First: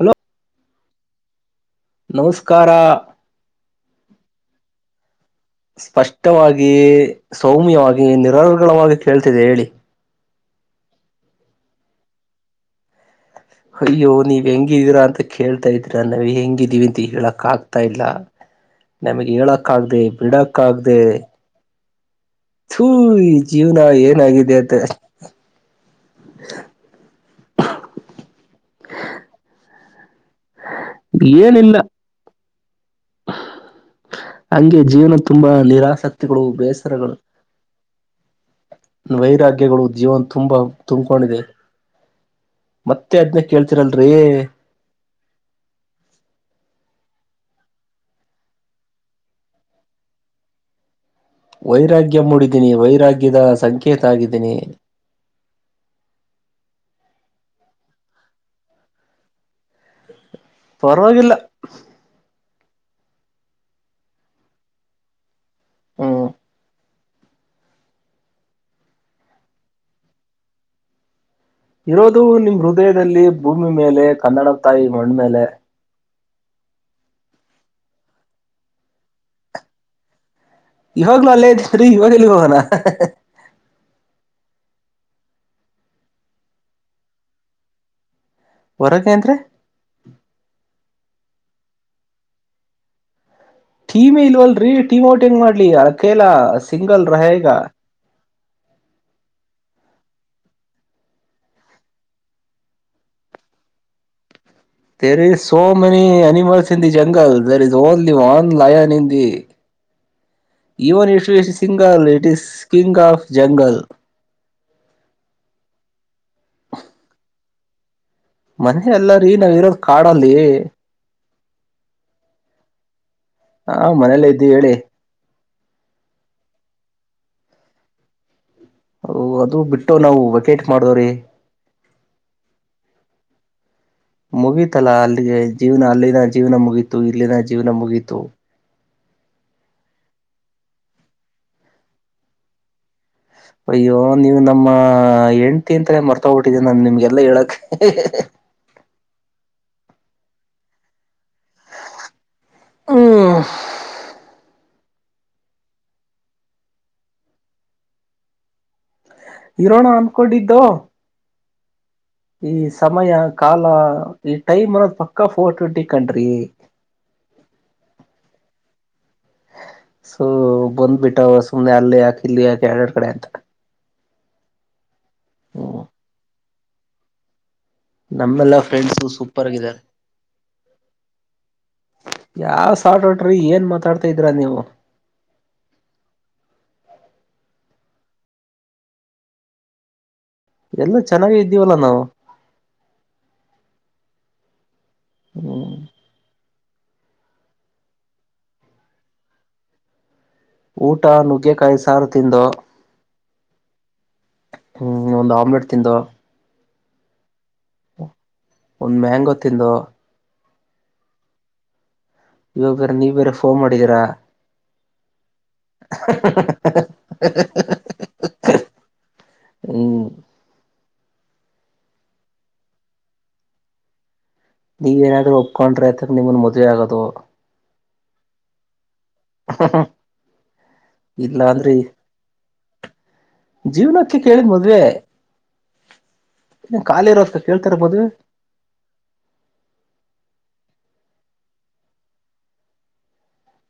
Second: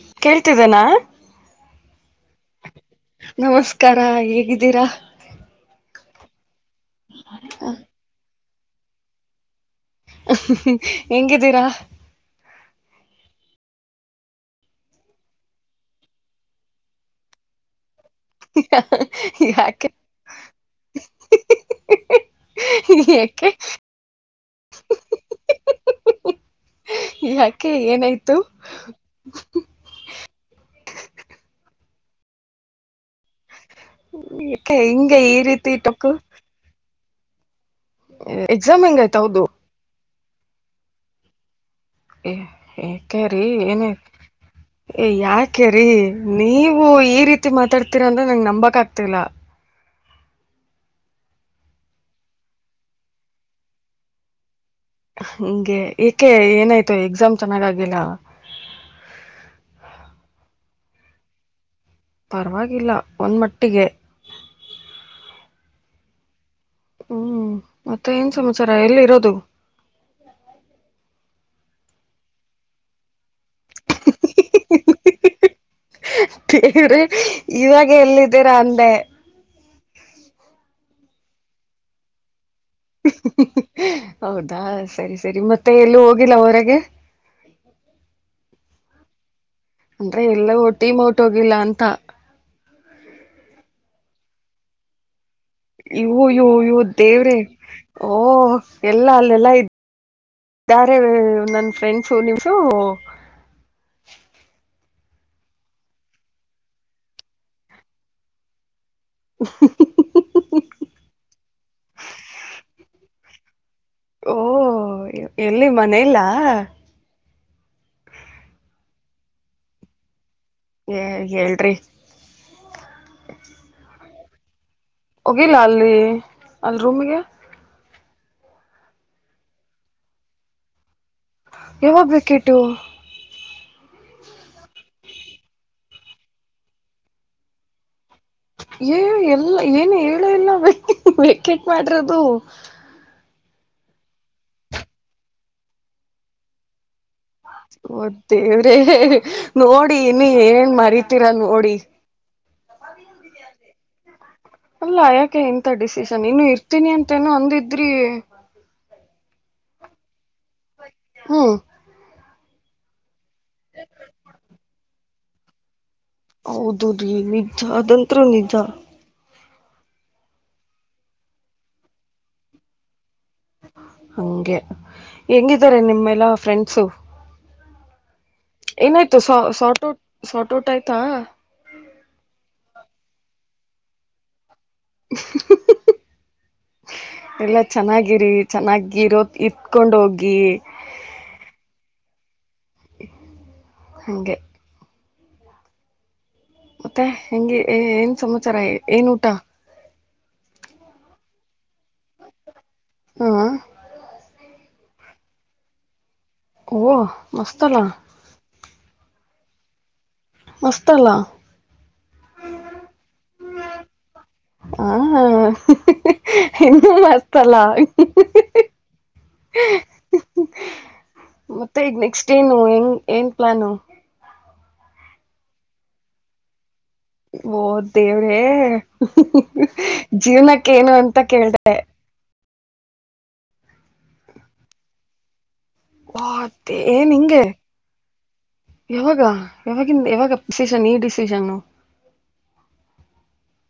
Hello ಕೇಳ್ತಿದ್ದನಾ ನಮಸ್ಕಾರ [inaudible] ನಮಸ್ಕಾರ ಹೇಗಿದ್ದೀರಾ ಸ್ಪಷ್ಟವಾಗಿ ಸೌಮ್ಯವಾಗಿ ನಿರರ್ಗಳವಾಗಿ ಕೇಳ್ತಿದೆ ಹೇಳಿ [unintelligible] ಎಂಗಿದ್ದೀರಾ ಅಯ್ಯೋ ನೀವ್ ಹೆಂಗಿದ್ದೀರಾ ಅಂತ ಕೇಳ್ತಾ ಇದೀರ ನಾವವು ಹೆಂಗಿದೀವಿ ಅಂತ ಹೇಳಕ್ ಆಗ್ತಾ ಇಲ್ಲ ನಮಗ್ ಹೇಳಕ್ಕ ಯಾಕೆ ಆಗದೆ ಬಿಡಕ್ಕ ಆಗದೆ ತೂಹು ಯಾಕೆ ಜೀವ್ನ ಏನಗಾಗಿದೆತ್ತ [unintelligible] [unintelligible] ಯಾಕೆ ಏನಾಯ್ತು ಏನಿಲ್ಲ ಯಾಕೆ ಹಂಗೆ ಜೀವನ ಹಿಂಗೆ ಈ ತುಂಬಾ ರೀತಿ ಟೊಕ್ಕು ನಿರಾಸಕ್ತಿಗಳು ಬೇಸರಗಳು ಎಕ್ಸಾಮ್ ಹೆಂಗಾಯ್ತು ಹೌದು ವೈರಾಗ್ಯಗಳು ಜೀವನ್ ತುಂಬಾ ತುಂಬ್ಕೊಂಡಿದೆ ಏ ಮತ್ತೆ ಅದ್ನ ಏಕರಿೀ ಏನಾಯ್ತು ಕೇಳ್ತಿರಲ್ರಿ ಏ ಯಾಕೆರಿೀ ನೀವು ಈ [unintelligible] [unintelligible] ರೀತಿ ಮಾತಾಡ್ತಿೀರಾ ಅಂದ್ರೆ ನಂಗ್ ನಂಬಕ್ ಆಗ್ತಿಲ್ಲ ವೈರಾಗ್ಯ ಮೂಡಿದ್ದೀನಿ ವೈರಾಗ್ಯದ ಸಂಕೇತ ಆಗಿದ್ದೀನಿ ಹಗೆ ಏಕೆ ಏನಾಯ್ತು ಎಕ್ಸಾಮ್ ಚೆನ್ನಾಗ ಆಗಿಲ್ಲ [inaudible] ಪರವಗಿಲ್ಲ ಪರವಾಗಿಲ್ಲ ಒಂದು ಮಟ್ಟಿಗೆ [inaudible] ಹ್ಮ ಹ್ಮ್ ಮತ್ತೆ ಏನ್ ಸಮಾಚಾರ ಎಲ್ಲಿ ಇರೋದು [inaudible] ಇರೋದು ನಿಮ್ ಹೃದಯದಲ್ಲಿ ಭೂಮಿ ಮೇಲೆ ಕನ್ನಡ ತಾಯಿ ಮಣ್ಮೇಲೆ [unintelligible] ಇವಾಗ ಎಲ್ಲಿದ್ದೀರ ಅಂದೇ ಇವಾಗ್ಲು ಅಲ್ಲೇ ಇದೀ [unintelligible] ಇವಾಗ ಎಲ್ಲಿಗೆ ಹೋಗಣ [unintelligible] ಹೌದು ಹಾ ಸರಿ ಸರಿ ಮತ್ತೆ ಎಲ್ಲೂ ಹೋಗಿಲ್ಲ ಹೊರಗೆ [inaudible] ಹೊರಗೆ ಏನ್ದ್ರೆ ಅಂದ್ರೆ ಎಲ್ಲ ಒಟೀಮ ಔಟ್ ಹೋಗಿಲ್ಲ ಅಂತ ಟೀಮ್ ಇಲ್ವಲ್ರರಿ ಟೀಮ್ ಔಟೆಂಗ್ ಮಾಡ್ಲಿ ಅಕೇಲ ಇವು ಇವು ಇವು ಸಿಂಗಲ್ ದೇವ್ರೇ ರಯೇಗಾ ಓ ಎಲ್ಲಾ ಅಲ್ಲೆಲ್ಲಾ ಇದ [unintelligible] [unintelligible] ಇದಾರೆ ನನ್ ಫ್ರೆಂಡ್ಸು ನಿಮ್ಸು there is so many animals in the jungle there is only one lion in [unintelligible] even it yeah is single it is king of jungle ಓ ಎಲ್ಲಿ ಮನಲ್ಲ ಮನೆ ಎಲ್ಲಾರೀ ನಾವ್ ಇರೋದ ಕಾಡಲ್ಲಿ ಏ ಹೇಳ್ರಿ [inaudible] ಹಾ ಮನೇಲ್ಲೇ ಇದ್ದೀ ಹೇಳಿ ಹೋಗಿಲ್ಲ ಅಲ್ಲಿ ಅಲ್ಲಿ ರೂಮಗೆ ಅದು ಬಿಟ್ಟು ನಾವು ವೆಕೇಟ್ ಮಾಡ್ದವ್ರೀ ಯಾವಾಗ ವಿಕೆಟು ಮುಗೀತಲ್ಲಾ ಅಲ್ಲಿಗೆ ಜೀವನ ಅಲ್ಲಿನ ಜೀವನ ಮುಗೀತು ಇಲ್ಲಿನ ಜೀವನ ಮುಗೀತು ಏ ಎಲ್ಲ ಏನು ಹೇಳ ಇಲ್ [unintelligible] ಬೇಕೆಟ್ ಮಾಡಿರೋದು ಅಯ್ಯೋ ನೀವು ನಮ್ಮ ಹೆಂಡ್ತಿ ಅಂತಲೇ ಮರ್ತೋಗ್ಬಿಟ್ಟಿದ್ದ ನಾನ ನಿಮ್ಗೆ [unintelligible] ಓದ ದೇವ್ರೆ ನೋಡಿ ಇನ್ನು ಏನೇನ್ ಮರಿತೀರ ನೋಡಿ. ಹ್ಮ್ ಅಲ್ಲ ಯಾಕೆ ಇಂತ ಡಿಸಿಷನ್ ಇನ್ನು ಇರ್ತೀನಿ ಅಂತೇನೊ ಅಂದಿದ್ರಿ. ಇರೋಣ ಅನ್ನಕೊಂಡಿದ್ದೋ. ಹ್ಮ್ ಈ ಸಮಯ ಕಾಲ ಈ ಟೈಮ್ ಅನ್ನೋದ್ ಪಕ್ಕ ಫೋರ್ ಟ್ವೆಂಟಿ. ಕಂಡ್ರಿ ಹೌದು ರೀ ನಿಜ ಅದಂತ್ರೂ ನಿಜ. ಸೊ ಬಂದ್ಬಿಟ್ಟವ ಸುಮ್ನೆ ಅಲ್ಲೆ ಯಾಕ ಇಲ್ಲಿ ಯಾಕೆ ಎರಡೆರಡ ಕಡೆ ಅಂತ. ಹಂಗೆ ಹೆಂಗಿದ್ದಾರೆ ಹ್ಮ್ ನಿಮ್ಮೆಲ್ಲಾ ಫ್ರೆಂಡ್ಸು. ನಮ್ಮೆಲ್ಲಾ ಫ್ರೆಂಡ್ಸು ಏನಾಯ್ತು ಸ ಸೂಪರ್ ಆಗಿದ್ದಾರೆ ಶಾರ್ಟ ಔಟ್ ಶಾರ್ಟ ಔಟ್ ಆಯ್ತಾ. ಯಾ ಸಾಟೋಟ್ರೀ ಏನ್ ಮಾತಾಡ್ತಿದೀರಾ ನೀವು. ಹ್ ಹ್ ಹ್ ಹ್ ಎಲ್ಲ ಚೆನ್ನಾಗಿರಿ ಚೆನ್ನಾಗಿರೋದ ಇತ್ಕೊಂಡ ಹೋಗಿ. ಎಲ್ಲ ಚೆನ್ನಾಗೆ ಇದ್ದೀವಲ್ಲಾ ನಾವು. ಹಂಗೆ ಹ್ಮ ಮತ್ತೆ ಹೆಂಗೆ ಏ ಏ ಏನ್ ಸಮಾಚಾರ ಏನ್ ಊಟ. ಊಟ ನುಗ್ಗೆಕಾಯಿ ಸಾರು ತಿಂದೋ. ಹಾ ಹ್ಮ್ ಒಂದ್ ಆಮ್ಲೆಟ್ ತಿಂದೊ. ಓ ಮಸ್ತಲ್ಲ. ತಿಂದೋ. ಮಸ್ತಲ್ಲ. ಇವಾಗ ಬೇರೆ ನೀವ್ ಬೇರೆ ಫೋನ್ ಮಾಡಿದೀರಾ. ಹಾ ಇನ್ನುೂ ಮಸ್ತ್ ಅಲ್ಲ ಹ್ಮ ಮತ್ತೆ ಈಗ್ ನೆಕ್ಸ್ಟ್ ಏನು ಹೆಂಗ್ ಏನ್ ಪ್ಲಾನು. ನೀವೇನಾದ್ರೂ ಒಪ್ಕೊಂಡ್ರೆ ತೀರ್ಗ ನಿಮ್ಮನ್ ಮದುವೆ ಆಗದು. ಓ ದೇವ್ರೇ. ಜೀವನಕ್ಕ ಏನು ಅಂತ ಇಲ್ಲ ಅಂದ್ರೆ ಕೇಳ್ದೆ. ಜೀವನಕ್ಕೆ ಕೇಳಿದ್ ಮದ್ವೆ. ವಾ ಟೆ ಏನ್ ಖಾಲಿ ಇರೋದಕ ಹಿಂಗೆ ಕೇಳ್ತಾರ ಮದ್ವೆ ಯಾವಾಗ ಯಾವಾಗಿಂದ ಯಾವಾಗ ಡಿಸಿಷನ್ ಈ ಡಿಸಿಷನ್ನು.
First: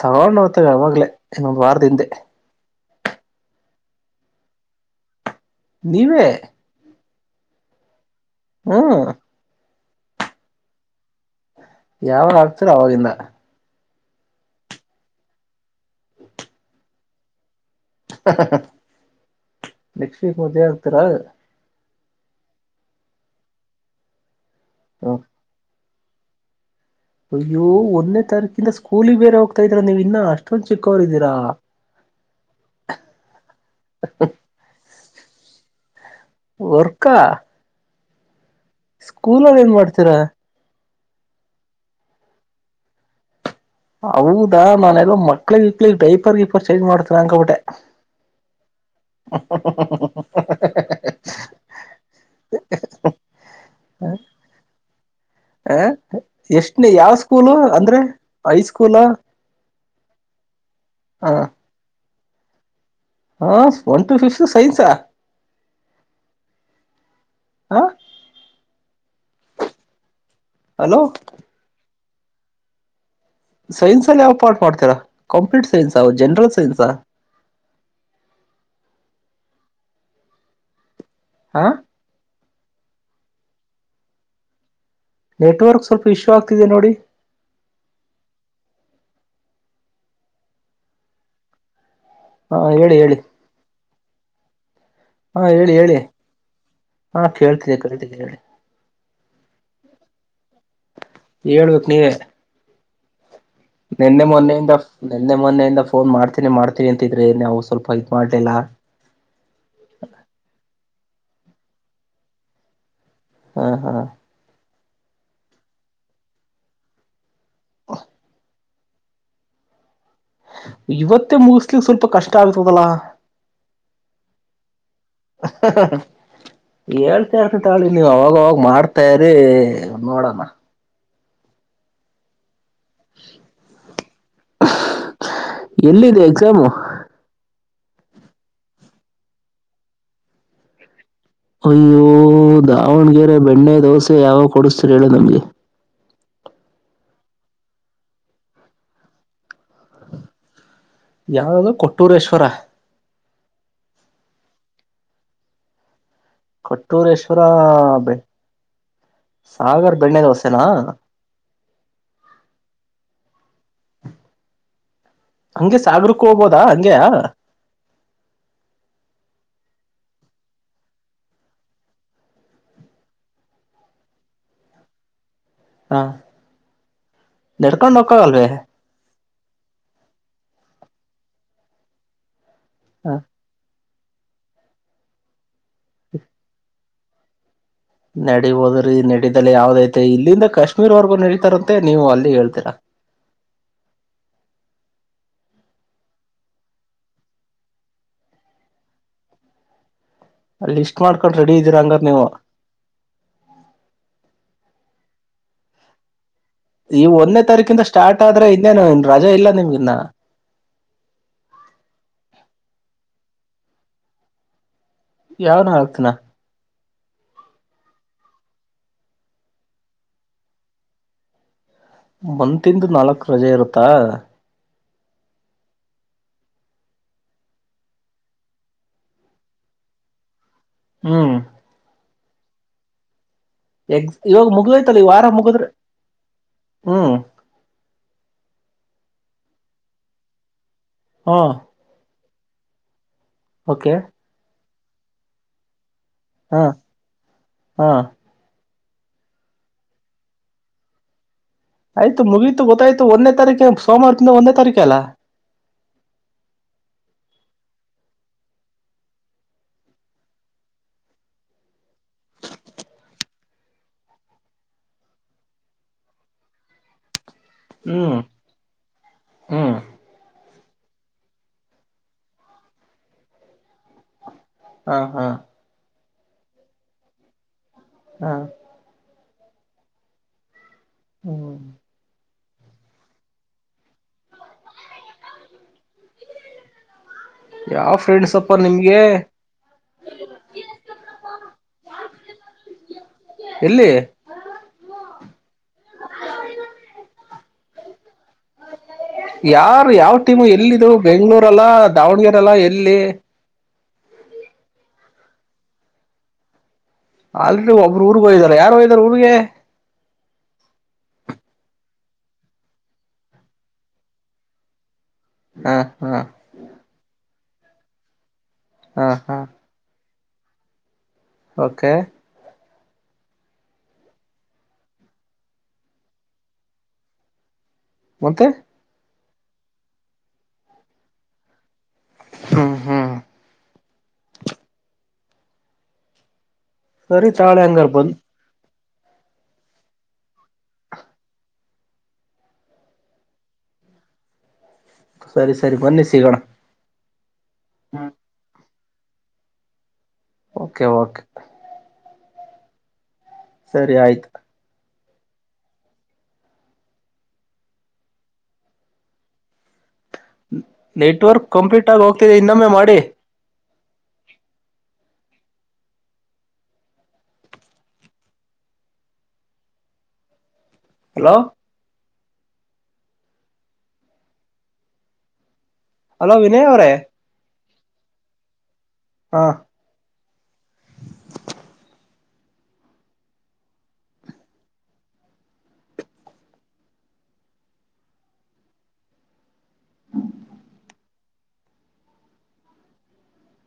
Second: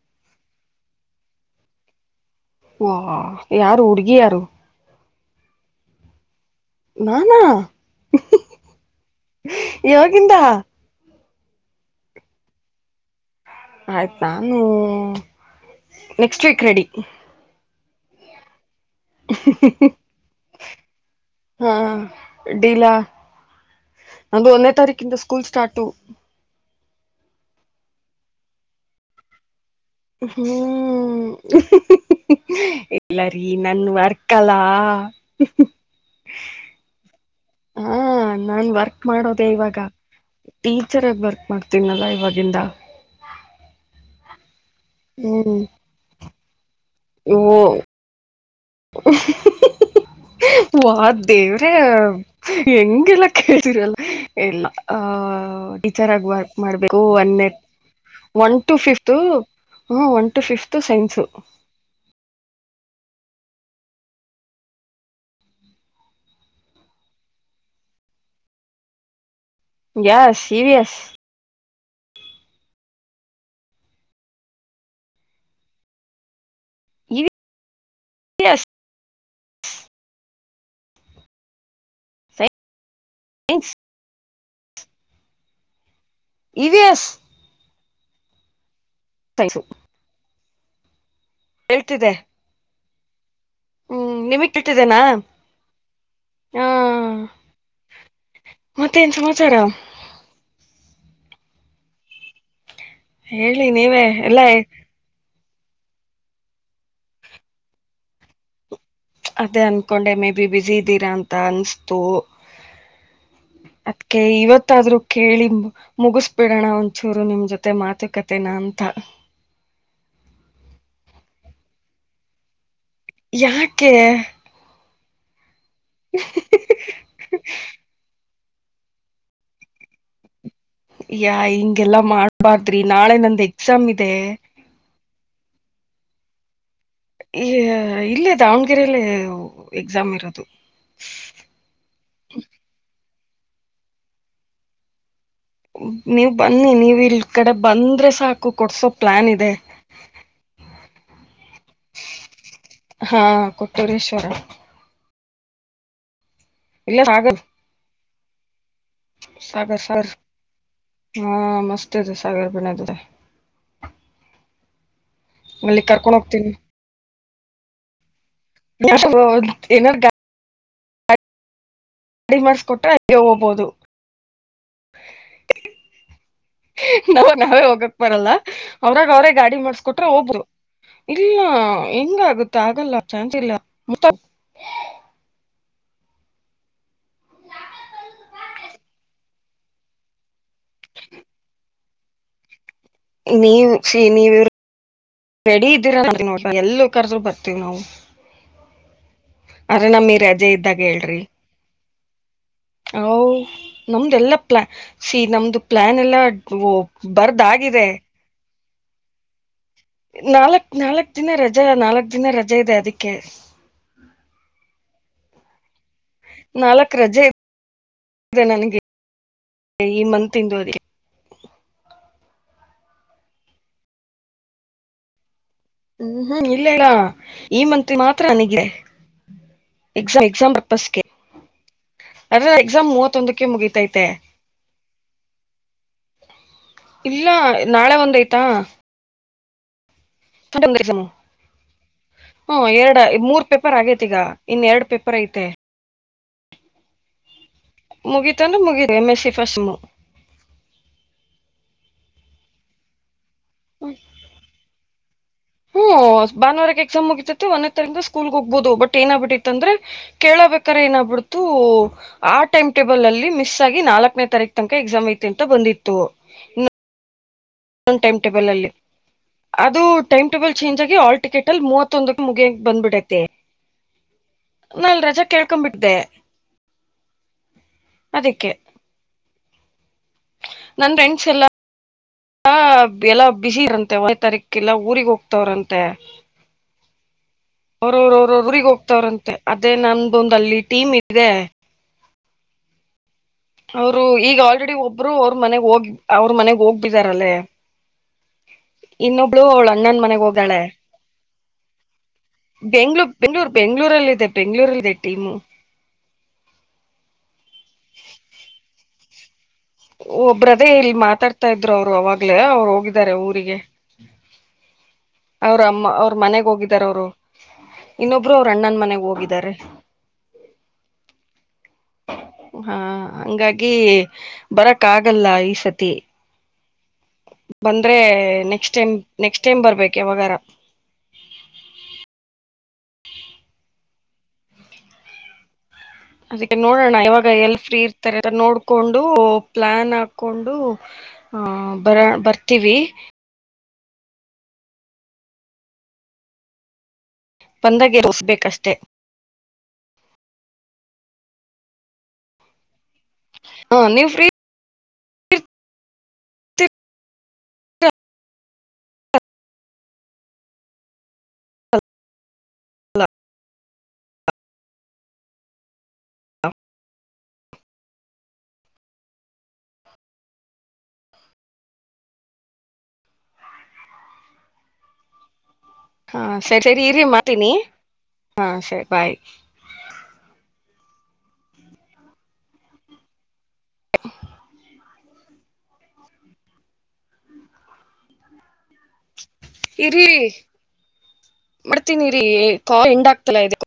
ತಗೊಂಡ ಆತಾಗೆ ಅವಗ್ಲೇ ಇನ್ನೊಂದು ವಾರದ ಹಿಂದೆ. ವಾ ಯಾರು ಹುಡ್ಗಿ ಯಾರು. ನೀವೇ ನಾನಾ. ಹ್ಮ್ ಯಾವಾಗಿಂದ. ಯಾವಾಗ ಆಗ್ತೀರಾ ಅವಾಗಿಂದ. ಆಯ್ತ ನಾನು ನೆಕ್ಸ್ಟ್ ವೀಕ್ ರೆಡಿ. ಹ್ ಹ್ ನೆಕ್ಸ್ಟ್ ವೀಕ್ ಮದ್ವೆ ಆಗ್ತೀರಾ. ಹಾ ಡೀಲಾ ನಂದು ಒನ್ನೆ ತಾರೀಕಿಂದ ಸ್ಕೂಲ್ ಸ್ಟಾರ್ಟು. ಅಯ್ಯೋ ಒನ್ನೆ ತಾರೀಕಿಂದ ಸ್ಕೂಲಿಗ ಬೇರೆ ಹೊ ಹ್ಮ್ ಇಲ್ಲಾರಿ ನನ್ ವರ್ಕಲಾ. ವರ್ಕಾ ಹಾ ನಾನ್ ವರ್ಕ್ ಮಾಡೋದೆ ಸ್ಕೂಲಲ್ಲಿ ಏನ್ ಇವಾಗ ಮಾಡ್ತೀರಾ ಟಿ ಟೀಚರ್ ಆಗ್ ವರ್ಕ್ ಮಾಡ್ತಿನಲ್ಲ ಇವಾಗಿಂದ. ಹೌದಾ ನಾನೇಲ್ಲೊ ಹ್ಮ್ ಮಕ್ಳಿಗಿ ಗಿಕ್ಲಿಗ್ ಡೈರ್ಪರ್ ಗಿಪರ್ ಚೇಂಜ್ ಮಾಡ್ತೀರಾ ಓ ಅನ್ನ್ಕಬಿಟ್ಟೆ. ಹ್ ವ ದೇವ್ರೆ ಹೆಂಗೆಲ್ಲ ಕೇಳ್ತಿೀರಲ್ ಎಲ್ಲಾ ಹ ಟೀಚರ್ ಆಗಿ ವರ್ಕ್ ಎಷ್ಟನೇ ಮಾಡ್ಬೇಕು ಯಾವ ಒ ಸ್ಕೂಲು ಅಂದ್ರೆ ಒನ್ ಟು ಹೈಸ್ಕೂಲ ಫಿಫತ್ ಹ್ಮ ಒನ್ ಟು ಫಿಫ್ತ್ ಸೈನ್ಸ ಹಾ ಒನ್ ಟು ಫಿಫ್ತ್ ಸೈನ್ಸಾ ಹ ಯ ಇರಿ ಎಸ್ ಹಲೋ ಸೈನ್ಸ್ ಅಲ್ಲಿ ಯಾವ್ ಪಾರ್ಟ್ ಮಾಡ್ತೀರಾ ಕಂಪ್ಯೂಟರ್ ಸೈನ್ಸ್ ಅವು ಜನರಲ್ ಸೈನ್ಸ್ ಈ ಹಾ ಸ್ ನೆಟ್ವರ್ಕ್ ಸ್ವಲ್ಪ ಇಶ್ಯೂ ಆಗ್ತಿದೆ ಇ ವಿ ನೋಡಿ ಎಸ್ ಸೈಸು ಹೇಳ್ತಿದೆ ಹಾ ಹೇಳಿ ಹೇಳಿ ಹ್ಮ್ ನಿಮ ಹಾ ಹೇಳಿ ಹೇಳಿ ಹಾ ಕೇಳ್ತಿದ್ದಿ ಕೇತಿದ್ದಿ ಹೇಳಿ ಮತ್ತೇನ್ ಸಮಾಚಾರ [unintelligible] ಹೇಳ್ಬೇಕಕ್ು ನೀವೇ ಹೇಳಿ ನೀವೇ ನಿನ್ನೆ ಎಲ್ಲ ಮೊನ್ನೆ ನಿನ್ನೆ ಮೊನೆಯಿಂದ ಫೋನ್ ಮಾಡ್ತೀನಿ ಮಾಡ್ತೀನಿ ಅಂತಿದ್ರೆ ನಾವು ಸ್ವಲ್ಪ ಇದ್ ಮಾಡ್ಲಿಲ್ಲಾ ಅದೇ ಅನ್ಕೊಂಡೆ ಮೇ ಬಿ ಬಿಸ ಇದ್ದೀರಾ ಅಂತ ಅನ್ಸ್ತು ಹಾ ಹಾ ಅದ್ಕ ಇವತ್ತಾದ್ರೂ ಕೇಳಿ ಮುಗಿಸಬಿಡೋಣ ಒಂಚೂರು ನಿಮ್ ಜೊತೆ ತ್ತೆ ಮಾತು ಕತೆ ನ ಅಂತ ಇವತ್ತೇ ಮುಗಿಸ್ಲಿಕ್ಕೆ ಸ್ವಲ್ಪ ಕಷ್ಟ ಆಗ್ತದಲ್ಲಾ ಯಾಕೆ ಹೇಳ್ತಾ ಇರ್ತಿ ತಾಳಿ ನೀವು್ ಅವಾಗ ಮಾಡ್ತಾ್ರ ನೋಡೋಣ ಯ ಹಿಂಗೆಲ್ಲಾ ಮಾಡ್ಬಾರ್ದ ಿ ನಾಳೆ ನಂದು ಎಕ್ಸಾಮ್ ಇದೆ ಜಮ್ಮು ಇಲ್ಲೇ ದಾವಣ್ಗೆರಲ್ಲ ಎಕ್ಸಾಮ್ ಇರೋದು ಅಯ್ಯೋ ದಾವಣಗೆರೆ ಬೆಣ್ಣೆ ದೋಸೆ ಯಾವ ಕೊಡಿಸತರಿ ಹೇಳು ನಮ್ಗೆ ನೀವ್ ಬನ್ನಿ ನೀವ್ ಇಲ್ ಕಡೆ ಬಂದ್ರೆ ಸಾಕು ಕೊಡ್ಸೋ ಪ್ಲಾನ್ ಇದೆ ಹ್ಮ ಯಾವ್ದೋ ಕೊಟ್ಟೂರೇಶ್ವರ ಹಾ ಕೊಟ್ಟೂರೇಶ್ವರ ಕೊಟ್ಟೂರೇಶ್ವರಬೇ ಸಾಗರ ಸಾಗರ್ ಹಾ ಮಸ್ತ್ ಇತೆ ಸಾಗರ ಬಣತದೆ ಹಂಗೆ ಅಲ್ಲಿ ಕರ್ಕೊಂಡ್ ಸಾಗರಕ್ಕ ಹೋಗ್ತೀನಿ ಹೋಗ್ಬೋದಾ ಹಂಗ್ಯಾ ಯ ಏನ ರಡಿ ಮಾಡಸ್ಕೊಟ್ರೆ ಹಂಗೆ ಹೋಗಬೋದು. ನಾವ ನಾವೇ ಹೋಗಕ್ ನಡ್ಕೊಂಡ್ ಬರಲ್ಲ ಹೋಗಕ್ಕಾಗಲ್ವೇ ಅವ್ರಾಗ ಅವರೆ ಗಾಡಿ ಮಾಡಸ್ಕೊಟ್ರೆ ಹೋಗಬರು ಇಲ್ಲ ಹೆಂಗ ಆಗುತ್ತೆ ಆಗಲ್ಲ ಚಾನ್ಸ್ ಇಲ್ಲ ಮತ್ತ ಹ ನಡಬೋದ್ರೀ ನಡೀಲ್ಲ ಯಾವ್ದ ಐತೆ ಇಲ್ಲಿಂದ ಕಾಶ್ಮೀರ್ವರೆಗೂ ನಡೀತಾರಂತ ಮೆ ನೀವು ಅಲ್ಲಿ ಹೇಳ್ತೀರಾ ನೀವು ಶ ನೀವು ರೆಡಿ ಇದ್ದೀರ ನೋ ಎಲ್ಲ ಕರ್ದರು ಬರ್ತೀವಿ ನಾವು ಅ್ರ ನಮ್ಮ ರಜೆ ಅಲ್ಲಿ ಇದ್ದಾಗ ಲಿಸ್ಟ್ ಹೇಳ್ರಿ ಮಾಡ್ಕೊಂಡು ರೆಡಿ ಇದೀರ ಹಂಗಾರ ನೀವು ಅ ನಮ್ದ ಎಲ್ಲ ಪ್ಲಾ ಸಿ ನಮ್ದು ಪ್ಲಾನ್ ಎಲ್ಲ ಈ ಒನ್ನೇ ತಾರೀಕಿಂದ ಸ್ಟಾರ್ಟ್ ಆದ್ರೆ ಇನ್ನೇನು ರಜಾ ಇಲ್ಲ ನಿಮ್ಗೆ. ನಾಲ್ಕ ನಾಲ್ಕ್ ದಿನ ರಜಾ ನಾಲ್ಕ್ ದಿನ ರಜೆ ಇದೆ ಅದಕ್ಕೆ. ಯಾವ್ ನಾಲ್ಕ ದಿನಾ. ನಾಲ್ಕ ರಜೆ ಇದೆ ನನಗೆ. ಈ ಮಂತ್ ಇಂದು ರಿ. ಮಂತಿಂದು ನಾಲ್ಕ್ ರಜೆ ಇರುತ್ತಾ. ಹ್ಮ್ ಹ್ಮ್ ಇಲ್ಲಲ್ಲ ಈ ಮಂತ್ ಮಾತ್ರ ನನಿಗೆ ಎಸ ಎಕ್ಸಾಮ್ ಬರ್ ಹ್ಮ್ ಅದ್ರೆ ಎಕ್ಸಾಮ್ ಮೂವತ್ತೊಂದಕ್ಕ ಎ ಇವಾಗ ಮುಗದೈತಲ್ಲ ಈ ವಾರ ಮುಗುದ್ರ ಇಲ್ಲ ನಾಳೆ ಒಂದೈತಾ ಒಂದ್ ಎಕ್ಸಾಮು ಹಾ ಹ್ಮ್ ಎರಡ್ ಮೂರ್ ಪೇಪರ್ ಓಕೆ ಆಗೇತಿ ಈಗ ಇನ್ನ್ ಎರಡ್ ಪೇಪರ್ ಐತೆ ಹಾ ಹಾ ಮುಗಿತಂದ್ರೆ ಮುಗೀತ್ ಎಮೆಸಿ ಫಸ್ ಸೆಮ್ಮು. ಆಯ್ತು ಮುಗೀತು ಗೊತ್ತಾಯ್ತು ಒನ್ನೇ ತಾರೀಕ ಸೋಮವಾರದಿಂದ ಒನ್ನೇ ತಾರೀಖೆ ಅಲಾ. ಹ್ಮ್ ಭ ಬಾನುವಾರಕ್ಕ ಎಕ್ಸಾಮ್ ಮೂಗಿತೇತಿ ಒನ್ನೇ ತಾರಿನಿಂದ ಸ್ಕೂಲ್ ಹೋಗಬೋದು ಬಟ್ ಏನಾಗ್ ಬಿಟ್ಟಿತ್ತ್ ಅಂದ್ರೆ ಕೇಳ ಬೇಕಾರೆ ಏನ ಬಿಡ್ತು ಆ ಟೈಮ್ ಟೇಬಲ್ ಅಲ್ಲಿ ಮಿಸ್ ಆಗಿ ನಾಲ್ಕನೇ ತಾರೀಕ್ ತನಕ ಎಕ್ಸಾಮ್ ಐತಿ ಅಂತ ಬಂದಿತ್ತು. ನ ಇನ್ನೊಂದ್ ಹ್ಮ್ ಟೈಮ್ ಟೇಬಲ್ ಅಲ್ಲಿ ಹ್ಮ್ ಅದು ಟೈಮ್ ಟೇಬಲ್ ಚೇಂಜ್ ಆಗಿ ಆ ಟಿಕೆಟ್ ಅಲ್ಲಿ ಮೂವತ್ತೊಂದುಕ್ಕ ಮುಗಿಯಕ್ಕ ಬಂದ್ಬಿಡೈತೆ. ಹಾ ನಾಲ್ ರಜಾ ಹಾ ಕೇಳ್ಕೊ ಬಿಟ್ಟೆ. ಹಾ ಅದೀಕ್ಕೆ. ನನ್ನ ಫ್ರೆಂಡ್ಸ್ ಎಲ್ಲ ಹ್ಮ್ ಹ ಎಲ್ಲಾ ಬಿಸಿ ಇರಂತೆ ಒನ್ನೇ ತಾರೀಕೆಲ್ಲ ಊರಿಗ್ ಹೋಗ್ತವ್ರಂತೆ. ಯಾವ ಅವ್ರವ್ರ ಅವ್ರ ಫ್ರೆಂಡ್ಸ್ ಅಪ್ಪ ಊರಿಗ್ ನಿಮ್ಗೆ ಹೋಗ್ತವ್ರಂತೆ ಅದೇ ನಂದೊಂದ್ ಅಲ್ಲಿ ಟೀಮ್ ಇದ್ರೆ [inaudible] ಎಲ್ಲಿ ಅವರು ಈಗ ಆಲ್ರೆಡಿ ಒಬ್ರು ಅವ್ರ ಮನೆಗ್ ಹೋಗ್ ಅವ್ರ ಮನೆಗ್ ಹೋಗ್ಬಿಟ್ಟಿದ್ದಾರ್ ಆಗ್ಲೇ. [unintelligible] ಇನ್ನೊಬ್ಳು ಅವಳು ಯಾರು ಅಣ್ಣನ್ ಯಾವ ಮನೆಗ್ ಟೀಮು ಹೋಗಾಳೆ ಎಲ್ಲಿದು ಬೆಂಗ್ಳೂರ್ ಅಲ್ಲ ದಾವಣಗೆರೆ ಅಲ್ಲ ಬೆಂಗ್ಳೂರ್ ಎಲ್ಲಿ ಬೆಂಗ್ಳೂರ್ ಬೆಂಗ್ಳೂ ಬೆಂಗ್ಳೂರ್ ಬೆಂಗ್ಳೂರಲ್ಲಿ ಇದೆ ಬೆಂಗಳೂರಲ್ಲಿದೆ ಟೀಮು. ಆಲ್ರೆಡಿ ಒಬ್ರು ಊರ್ಗ ಹೋಗಿದಾರ ಯಾರ ಹೋಗಿದಾರೆ ಊರ್ಗೆ. ಒಬ್ರದೇ ಇಲ್ಲಿ ಮಾತಾಡ್ತಾ ಇದ್ರು ಅವ್ರು ಅವಾಗ್ಲೇ ಅವ್ರು ಹೋಗಿದ್ದಾರೆ ಊರಿಗೆ. ಅವ್ರ ಹ ಅಮ್ಮ ಹ ಅವ್ರ ಮನೆಗ್ ಹೋಗಿದಾರ ಅವರು ಇನ್ನೊಬ್ರು ಅವ್ರ ಅಣ್ಣನ ಮನೆಗ್ ಹ ಹ ಹೋಗಿದ್ದಾರೆ. ಓಕೆ. ಹಾ ಹಂಗಾಗಿ ಬರಕ್ ಆಗಲ್ಲ ಈ ಸತಿ. ಬಂದ್ರೆ ಮತ್ತೆ ನೆಕ್ಸ್ಟ್ ಟೈಮ್ ನೆಕ್ಸ್ಟ್ ಟೈಮ್ ಬರ್ಬೇಕೆ ಯವಾಗಾರ ಹ್ಮ ಹ್ಮ ಅದಕ್ಕೆ ನೋಡೋಣ ಇವಾಗ ಸರಿ ಎಲ್ ತಾಳೆ ಫ್ರೀ ಹಂಗಾರ ಬಂದ್ ಇರ್ತಾರೆ ನೋಡ್ ಹಾಕೊಂಡು ಪ್ಲಾನ್ ಹಾಕೊಂಡು ಆ ಬರ ಬರ್ತೀವಿ. ಸರಿ ಸರಿ ಬನ್ನಿ ಸಿಗೋಣ. ಬಂದಾಗೆ [unintelligible] ಅಷ್ಟೇ. Okay okay. ಹ ಸರಿ ನೀವ್ ಫ್ರೀ ಆಯ್ತು. ಇರ್ತೀರಲ್ಲ. ನೆಟ್ವರ್ಕ್ ಕಂಪ್ಲೀಟ್ ಆಗ ಹೋಗ್ತಿದೆ ಇನ್ನೊಮ್ಮೆ ಮಾಡಿ. ಹಲೋ. ಹಾ ಹಲೋ ಸರಿ ವಿನಯ್ ಸರಿ ಅವ್ರೇ ಇರಿ ಮಾಡ್ತನಿ ಹಾ ಸರಿ. ಬಾಯ್ ಹಾ [unintelligible] ಇರಿ ಮಾಡ್ತೀನಿರಿೀ ಕಾಲ್ ಹೆಂಡಾಗಗ್ತಲ್ಲ ಇದ